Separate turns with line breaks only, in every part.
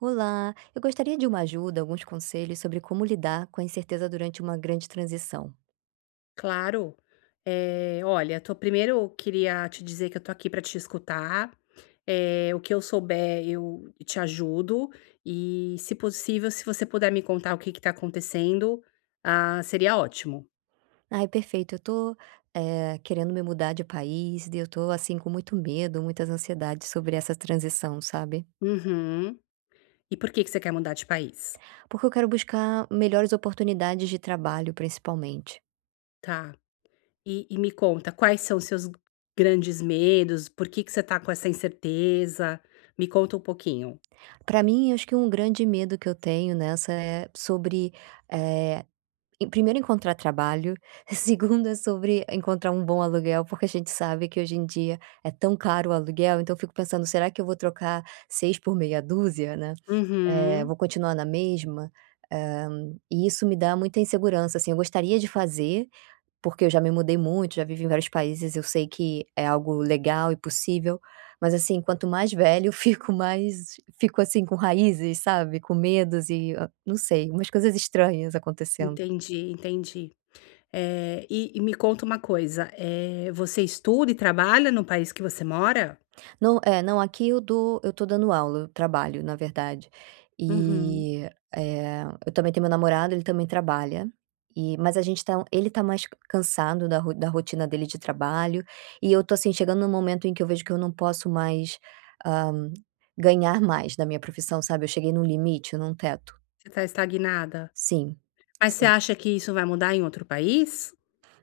Olá. Eu gostaria de uma ajuda, alguns conselhos sobre como lidar com a incerteza durante uma grande transição.
Claro. Eh, olha, tô primeiro queria te dizer que eu tô aqui pra te escutar, eh, o que eu souber, eu te ajudo e, se possível, se você puder me contar o que que tá acontecendo, ah, seria ótimo.
Ai, perfeito. Eu tô, eh, querendo me mudar de país e eu tô assim, com muito medo, muitas ansiedades sobre essa transição, sabe.
Uhum. E por que que você quer mudar de país?
Porque eu quero buscar melhores oportunidades de trabalho, principalmente.
Tá. E e me conta, quais são os seus grandes medos? Por que que você tá com essa incerteza? Me conta um pouquinho.
Pra mim, acho que um grande medo que eu tenho nessa é sobre, eh, e primeiro encontrar trabalho, segundo é sobre encontrar um bom aluguel, porque a gente sabe que hoje em dia é tão caro o aluguel, então eu fico pensando: "Será que eu vou trocar seis por meia duzia, né? Eh,
Uhum.
vou continuar na mesma?", hã, e isso me dá muita insegurança, assim, eu gostaria de fazer, porque eu já me mudei muito, já vivi em vários países, eu sei que é algo legal e possível, mas assim, quanto mais velha eu fico, mais fico assim com raízes, sabe, com medos e, hã, não sei, umas coisas estranhas acontecendo.
Entendi, entendi. Eh, e e me conta uma coisa, eh, você estuda e trabalha no país que você mora?
Não. É, não, aqui eu dou eu tô dando aula, eu trabalho, na verdade.
Uhum.
E, eh, eu também tenho meu namorado, ele também trabalha e mas a gente tá ele está mais c cansado da ro da rotina dele de trabalho e eu tô assim, chegando num momento em que eu vejo que eu não posso mais, ah, ganhar mais da minha profissão, sabe. Eu cheguei num limite, num teto.
Você tá estagnada?
Sim,
Mas você
sim.
acha que isso vai mudar em outro país?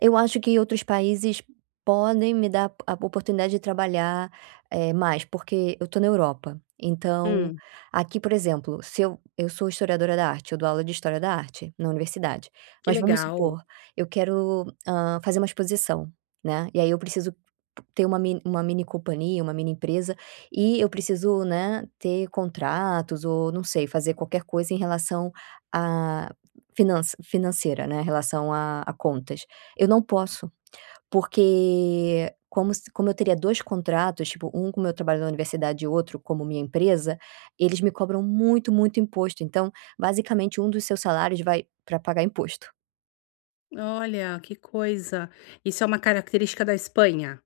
Eu acho que outros países podem me dar a a oportunidade de trabalhar, eh, mais, porque eu tô estou na Europa. Então
Hum.
aqui, por exemplo, se eu eu sou historiadora da arte, eu dou aula de história da arte, na universidade.
Que
Mas vamos
legal.
supor, eu quero, hã, fazer uma exposição, né, e aí eu preciso ter uma min uma mini companhia, uma mini empresa e eu preciso, né, ter contratos ou não sei fazer qualquer coisa em relação à finança financeira, né, em relação a a contas, eu não posso. Porque como se como eu teria 2 contratos, tipo um com meu trabalho na universidade e outro como minha empresa, eles me cobram muito, muito imposto, então basicamente um dos seus salários vai pra pagar imposto.
Olha. Que coisa. Isso é uma característica da Espanha?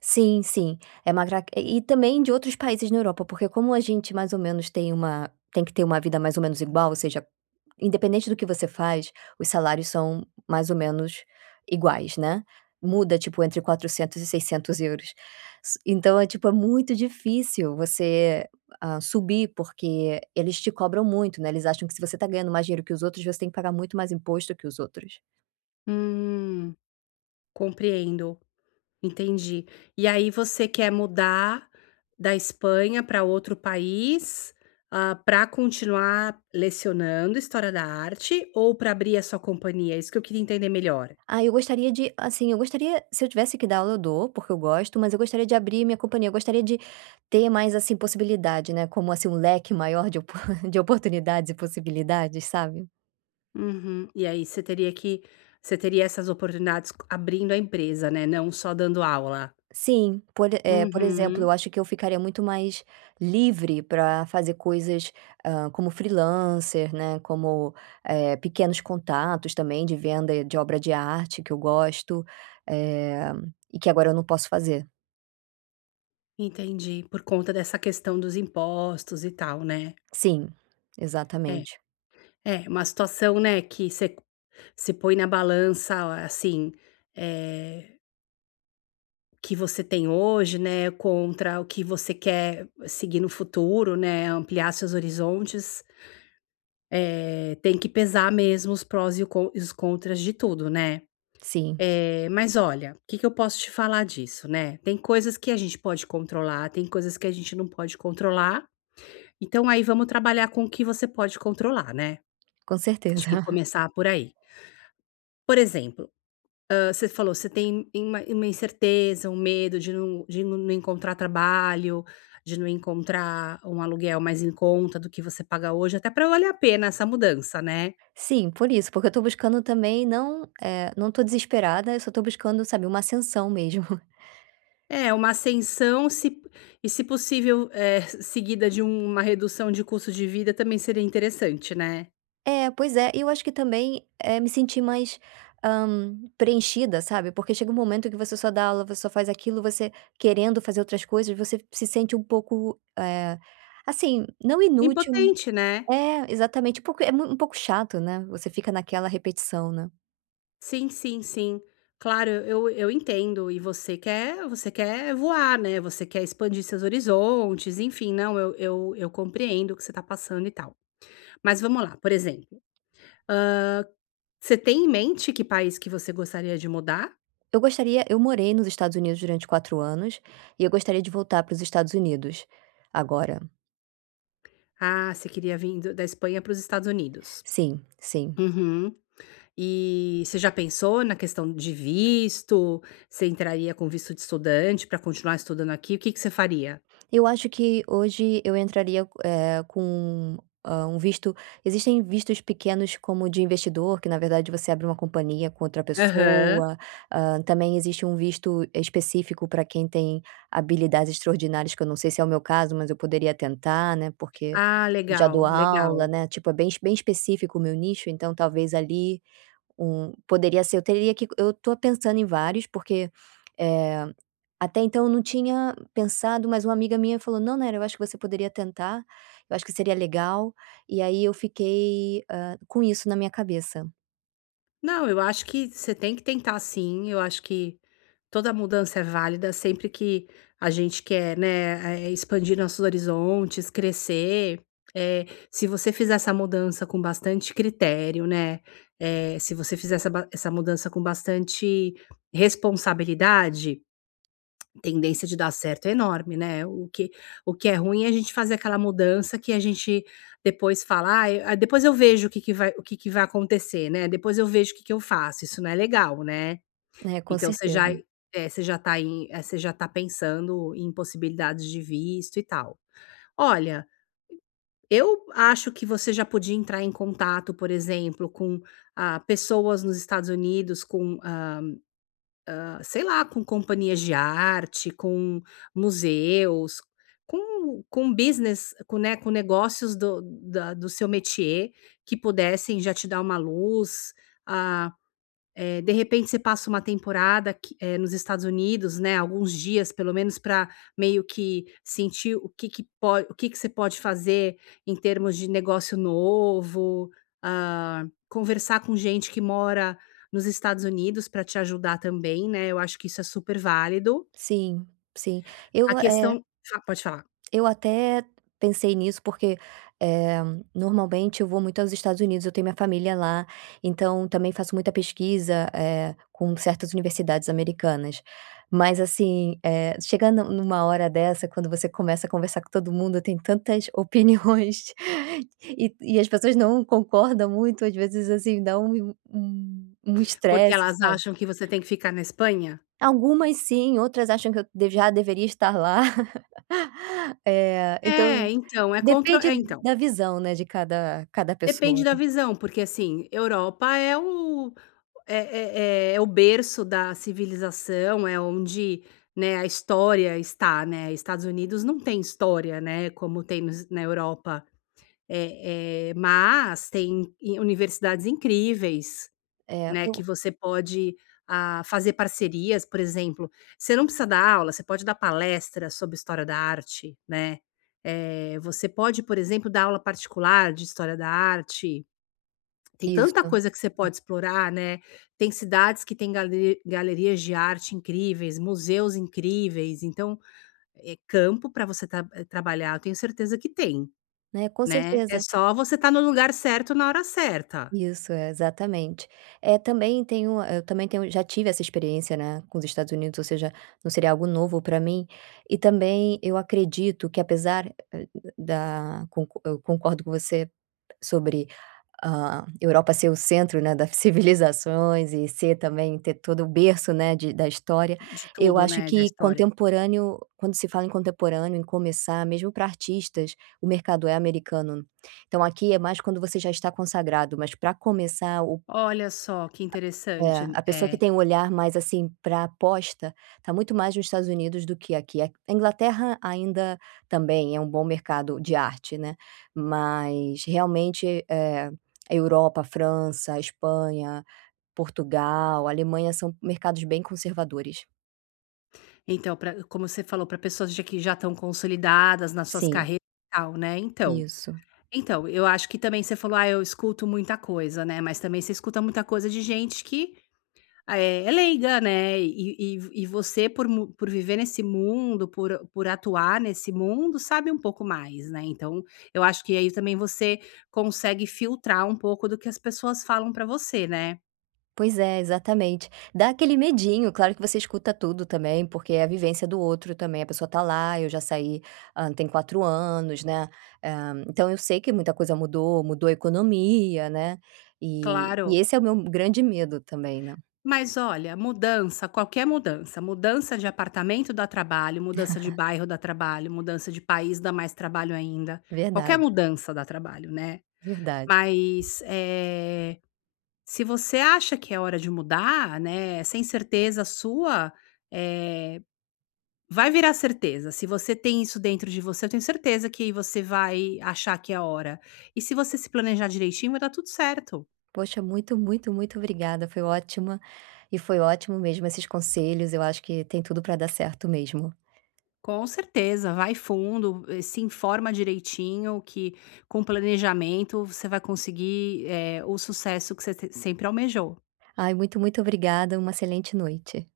Sim, sim. É magraque e também de outros países na Europa, porque como a gente mais ou menos tem uma tem que ter uma vida mais ou menos igual, ou seja, independente do que você faz, os salários são mais ou menos iguais, né? Muda tipo entre 400 € e 600 €. Ci Então é tipo é muito difícil você, ah, subir porque eles te cobram muito, né, eles acham que se você está ganhando mais dinheiro que os outros, você tem que pagar muito mais imposto que os outros.
Hum, compreendo, entendi. E aí você quer mudar da Espanha pra outro país, hã, para continuar lecionando história da arte ou para abrir a sua companhia? É isso que eu queria entender melhor.
Ah, eu gostaria de, assim eu gostaria se eu tivesse que dar aula, eu dou, porque eu gosto, mas eu gostaria de abrir a minha companhia. Eu gostaria de ter mais, assim, possibilidade, né, como assim, um leque maior de opor de oportunidades e possibilidades, sabe?
Uhum. E aí você teria que você teria essas oportunidades co abrindo a empresa, né, não só dando aula.
Sim, por e eh, por exemplo, eu
Uhum.
acho que eu ficaria muito mais livre pra fazer coisas, hã, como freelancer, né, como, eh, pequenos contatos também de venda, de obra de arte, que eu gosto, eh, e que agora eu não posso fazer.
Entendi, por conta dessa questão dos impostos e tal, né?
Sim,
É,
exatamente.
é uma situação, né, que você você põe na balança a assim, eh Que você tem hoje, né. Contra o que você quer seguir no futuro, né. Ampliar seus horizontes. Eh, tem que pesar mesmo os prós e con e os contras de tudo, né.
Sim.
É, mas olha o que que eu posso te falar disso, né. Tem coisas que a gente pode controlar. Tem coisas que a gente não pode controlar. Então, aí vamos trabalhar com o que você pode controlar, né?
Com
Acho que
certeza.
começar por aí. Por exemplo, hã, você falou você tem uma uma incerteza, um medo de não de não encontrar trabalho de não encontrar um aluguel mais em conta do que você paga hoje, até para valer a pena essa mudança, né?
Sim, por isso, porque eu estou buscando também não, é, não estou desesperada. Eu só estou buscando, sabe, uma ascensão mesmo.
É uma ascensão se e se possível, eh, seguida de uma redução de custo de vida também seria interessante, né?
É, pois é, e eu acho que também é me sentir mais, hã, preenchida, sabe, porque chega um momento em que você só dá aula. Você só faz aquilo, você querendo fazer outras coisas, você se sente um pouco, eh, assim, não inútil
Impotente, né?
É exatamente um pouco é mui um pouco chato, né? Você fica naquela repetição, né?
Sim, sim, sim. Claro, eu eu entendo e você quer você quer voar, né? Você quer expandir seus horizontes, enfim, não, eu eu eu compreendo o que você tá passando e tal. Mas vamos lá, por exemplo, hã, você tem em mente que país que você gostaria de mudar?
Eu gostaria eu morei nos Estados Unidos durante 4 anos e eu gostaria de voltar para os Estados Unidos agora.
Ah, você queria vim do da Espanha para os Estados Unidos?
Sim, sim.
Uhum. E você já pensou na questão de visto? Você entraria com visto de estudante para continuar estudando aqui? O que que você faria?
Eu acho que hoje eu entraria, eh, com, ah, um visto Existem vistos pequenos, como de investidor, que na verdade você abre uma companhia com outra
Aham.
pessoa. Ah, também existe um visto específico para quem tem habilidades extraordinárias, que eu não sei se é o meu caso, mas eu poderia tentar, né, porque
Ah,
já dou
legal,
aula,
legal.
né? Tipo, é bem bem específico o meu nicho, então talvez ali um poderia ser. Eu teria que eu tô pensando em vários, porque, eh, até então eu não tinha pensado, mas uma amiga minha falou: "Não, Nayara, eu acho que você poderia tentar, eu acho que seria legal". E aí eu fiquei, ah, com isso na minha cabeça.
Não, eu acho que você tem que tentar sim, eu acho que toda mudança é válida, sempre que a gente quer, né, eh, expandir nossos horizontes, crescer. Eh, se você fizer essa mudança com bastante critério, né. Eh, se você fizer essa ba essa mudança com bastante responsabilidade. Tendência de dar certo é enorme, né. O que o que é ruim é a gente fazer aquela mudança que a gente depois fala: "Ai depois eu vejo o que que vai o que que vai acontecer, né? Depois eu vejo o que que eu faço!". Isso não é legal, né?
É, com
Então você já
certeza.
aí você já tá aí, eh você já tá pensando em possibilidades de visto e tal. Olha eu acho que você já podia entrar em contato, por exemplo, com, ah, pessoas nos Estados Unidos, com hã hã, sei lá com companhias de arte, com museus com com business com né, com negócios do da do seu métier que pudessem já te dar uma luz. Ah, eh, de repente, você passa uma temporada aqui eh, nos Estados Unidos, né. Alguns dias, pelo menos pra meio que sentir o que que pode o que que você pode fazer, em termos de negócio novo. Hã, conversar com gente que mora nos Estados Unidos para te ajudar também, né. Eu acho que isso é super válido.
Sim, sim. Eu
A
go é
questão fa pode falar.
eu até pensei nisso, porque, eh, normalmente eu vou muito aos Estados Unidos, eu tenho minha família lá, então também faço muita pesquisa, eh, com certas universidades americanas. Mas assim, eh, chegando numa hora dessa, quando você começa a conversar com todo mundo, tem tantas opiniões e e as pessoas não concordam muito, às vezes assim dá um um um
Porque
estresse,
elas
sabe
acham que você tem que ficar na Espanha?
Algumas sim, outras acham que eu de já deveria estar lá. Eh, então
É, então. É contro
depende
é, então.
da visão, né, de cada cada pessoa,
Depende da
né.
visão, porque assim Europa é o é é é é o berço da civilização, é onde, né, a história está, né. Estados Unidos não tem história, né. Como tem nos na Europa eh eh, mas tem, i universidades incríveis.
É,
Né, que
ubo
você pode, ah, fazer parcerias, por exemplo. Você não precisa dar aula, você pode dar palestra sobre história da arte, né. Eh, você pode, por exemplo, dar aula particular de história da arte. Tem tanta
Isto.
coisa que você
Hum.
pode explorar, né, tem cidades que têm gale galerias de arte incríveis, museus incríveis. Então, eh, campo para você tra trabalhar eu tenho certeza que tem,
Né, com
né. É
certeza
só você estar no lugar certo na hora certa.
Isso. É exatamente. Eh, também tenho, hã, eu também tenho já tive essa experiência, né, com os Estados Unidos, ou seja, não seria algo novo para mim. E também eu acredito que, apesar [unintelligible] da con eu concordo com você sobre a Europa ser o centro, né, da civilizações e ser também, ter todo o berço, né, de da história.
De
Eu
tudo,
acho
né. Da
que
história.
contemporâneo, quando se fala em contemporâneo em começar mesmo para artistas, o mercado é americano. Então aqui é mais quando você já está consagrado, mas para começar o
Olha só. Que interessante.
É. A pessoa que
É...
tem um olhar mais, assim, para aposta, tá muito mais nos Estados Unidos do que aqui. Aqu É a Inglaterra ainda também é um bom mercado de arte, né. Mas realmente, eh, a Europa, França, Espanha, Portugal, Alemanha são mercados bem conservadores.
Então, pra como você falou, pra pessoas j que já estão consolidadas nas suas
Sim.
carreiras e tal, né. Então
Isso.
então eu acho que também você falou: "Ah, eu escuto muita coisa, né". Mas também você escuta muita coisa de gente que é é leiga, né. E e e você por mu por viver nesse mundo, por por atuar nesse mundo, sabe um pouco mais, né. Então eu acho que aí também você consegue filtrar um pouco do que as pessoas falam para você, né.
Pois é, exatamente, dá aquele medinho. Claro que você escuta tudo também, porque é a vivência do outro também. A pessoa está lá. Eu já saí, hã, tem 4 anos, né. Eh, então eu sei que muita coisa mudou, mudou a economia, né. E e
Claro.
esse é o meu grande medo também, né.
Mas, olha, mudança, qualquer mudança. Mudança de apartamento dá trabalho, mudança de bairro dá trabalho, mudança de país dá mais trabalho ainda. Qualquer
Verdade.
mudança dá trabalho, né.
Verdade.
Mas, eh, se você acha que é hora de mudar, né, sem certeza sua, eh, vai virar certeza. Se você tem isso dentro de você, eu tenho certeza que você vai achar que é a hora e, se você se planejar direitinho, vai dar tudo certo.
Poxa, muito, muito, muito obrigada. Foi ótima e foi ótimo mesmo esses conselhos. Eu acho que tem tudo para dar certo mesmo.
Com certeza vai fundo. Se informa direitinho, que com o planejamento você vai conseguir, eh, o sucesso que você s sempre almejou.
Ai muito, muito obrigada, uma excelente noite.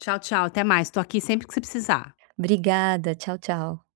Tchau, tchau. Até mais Estou aqui sempre que você precisar.
Obrigada. Tchau, tchau.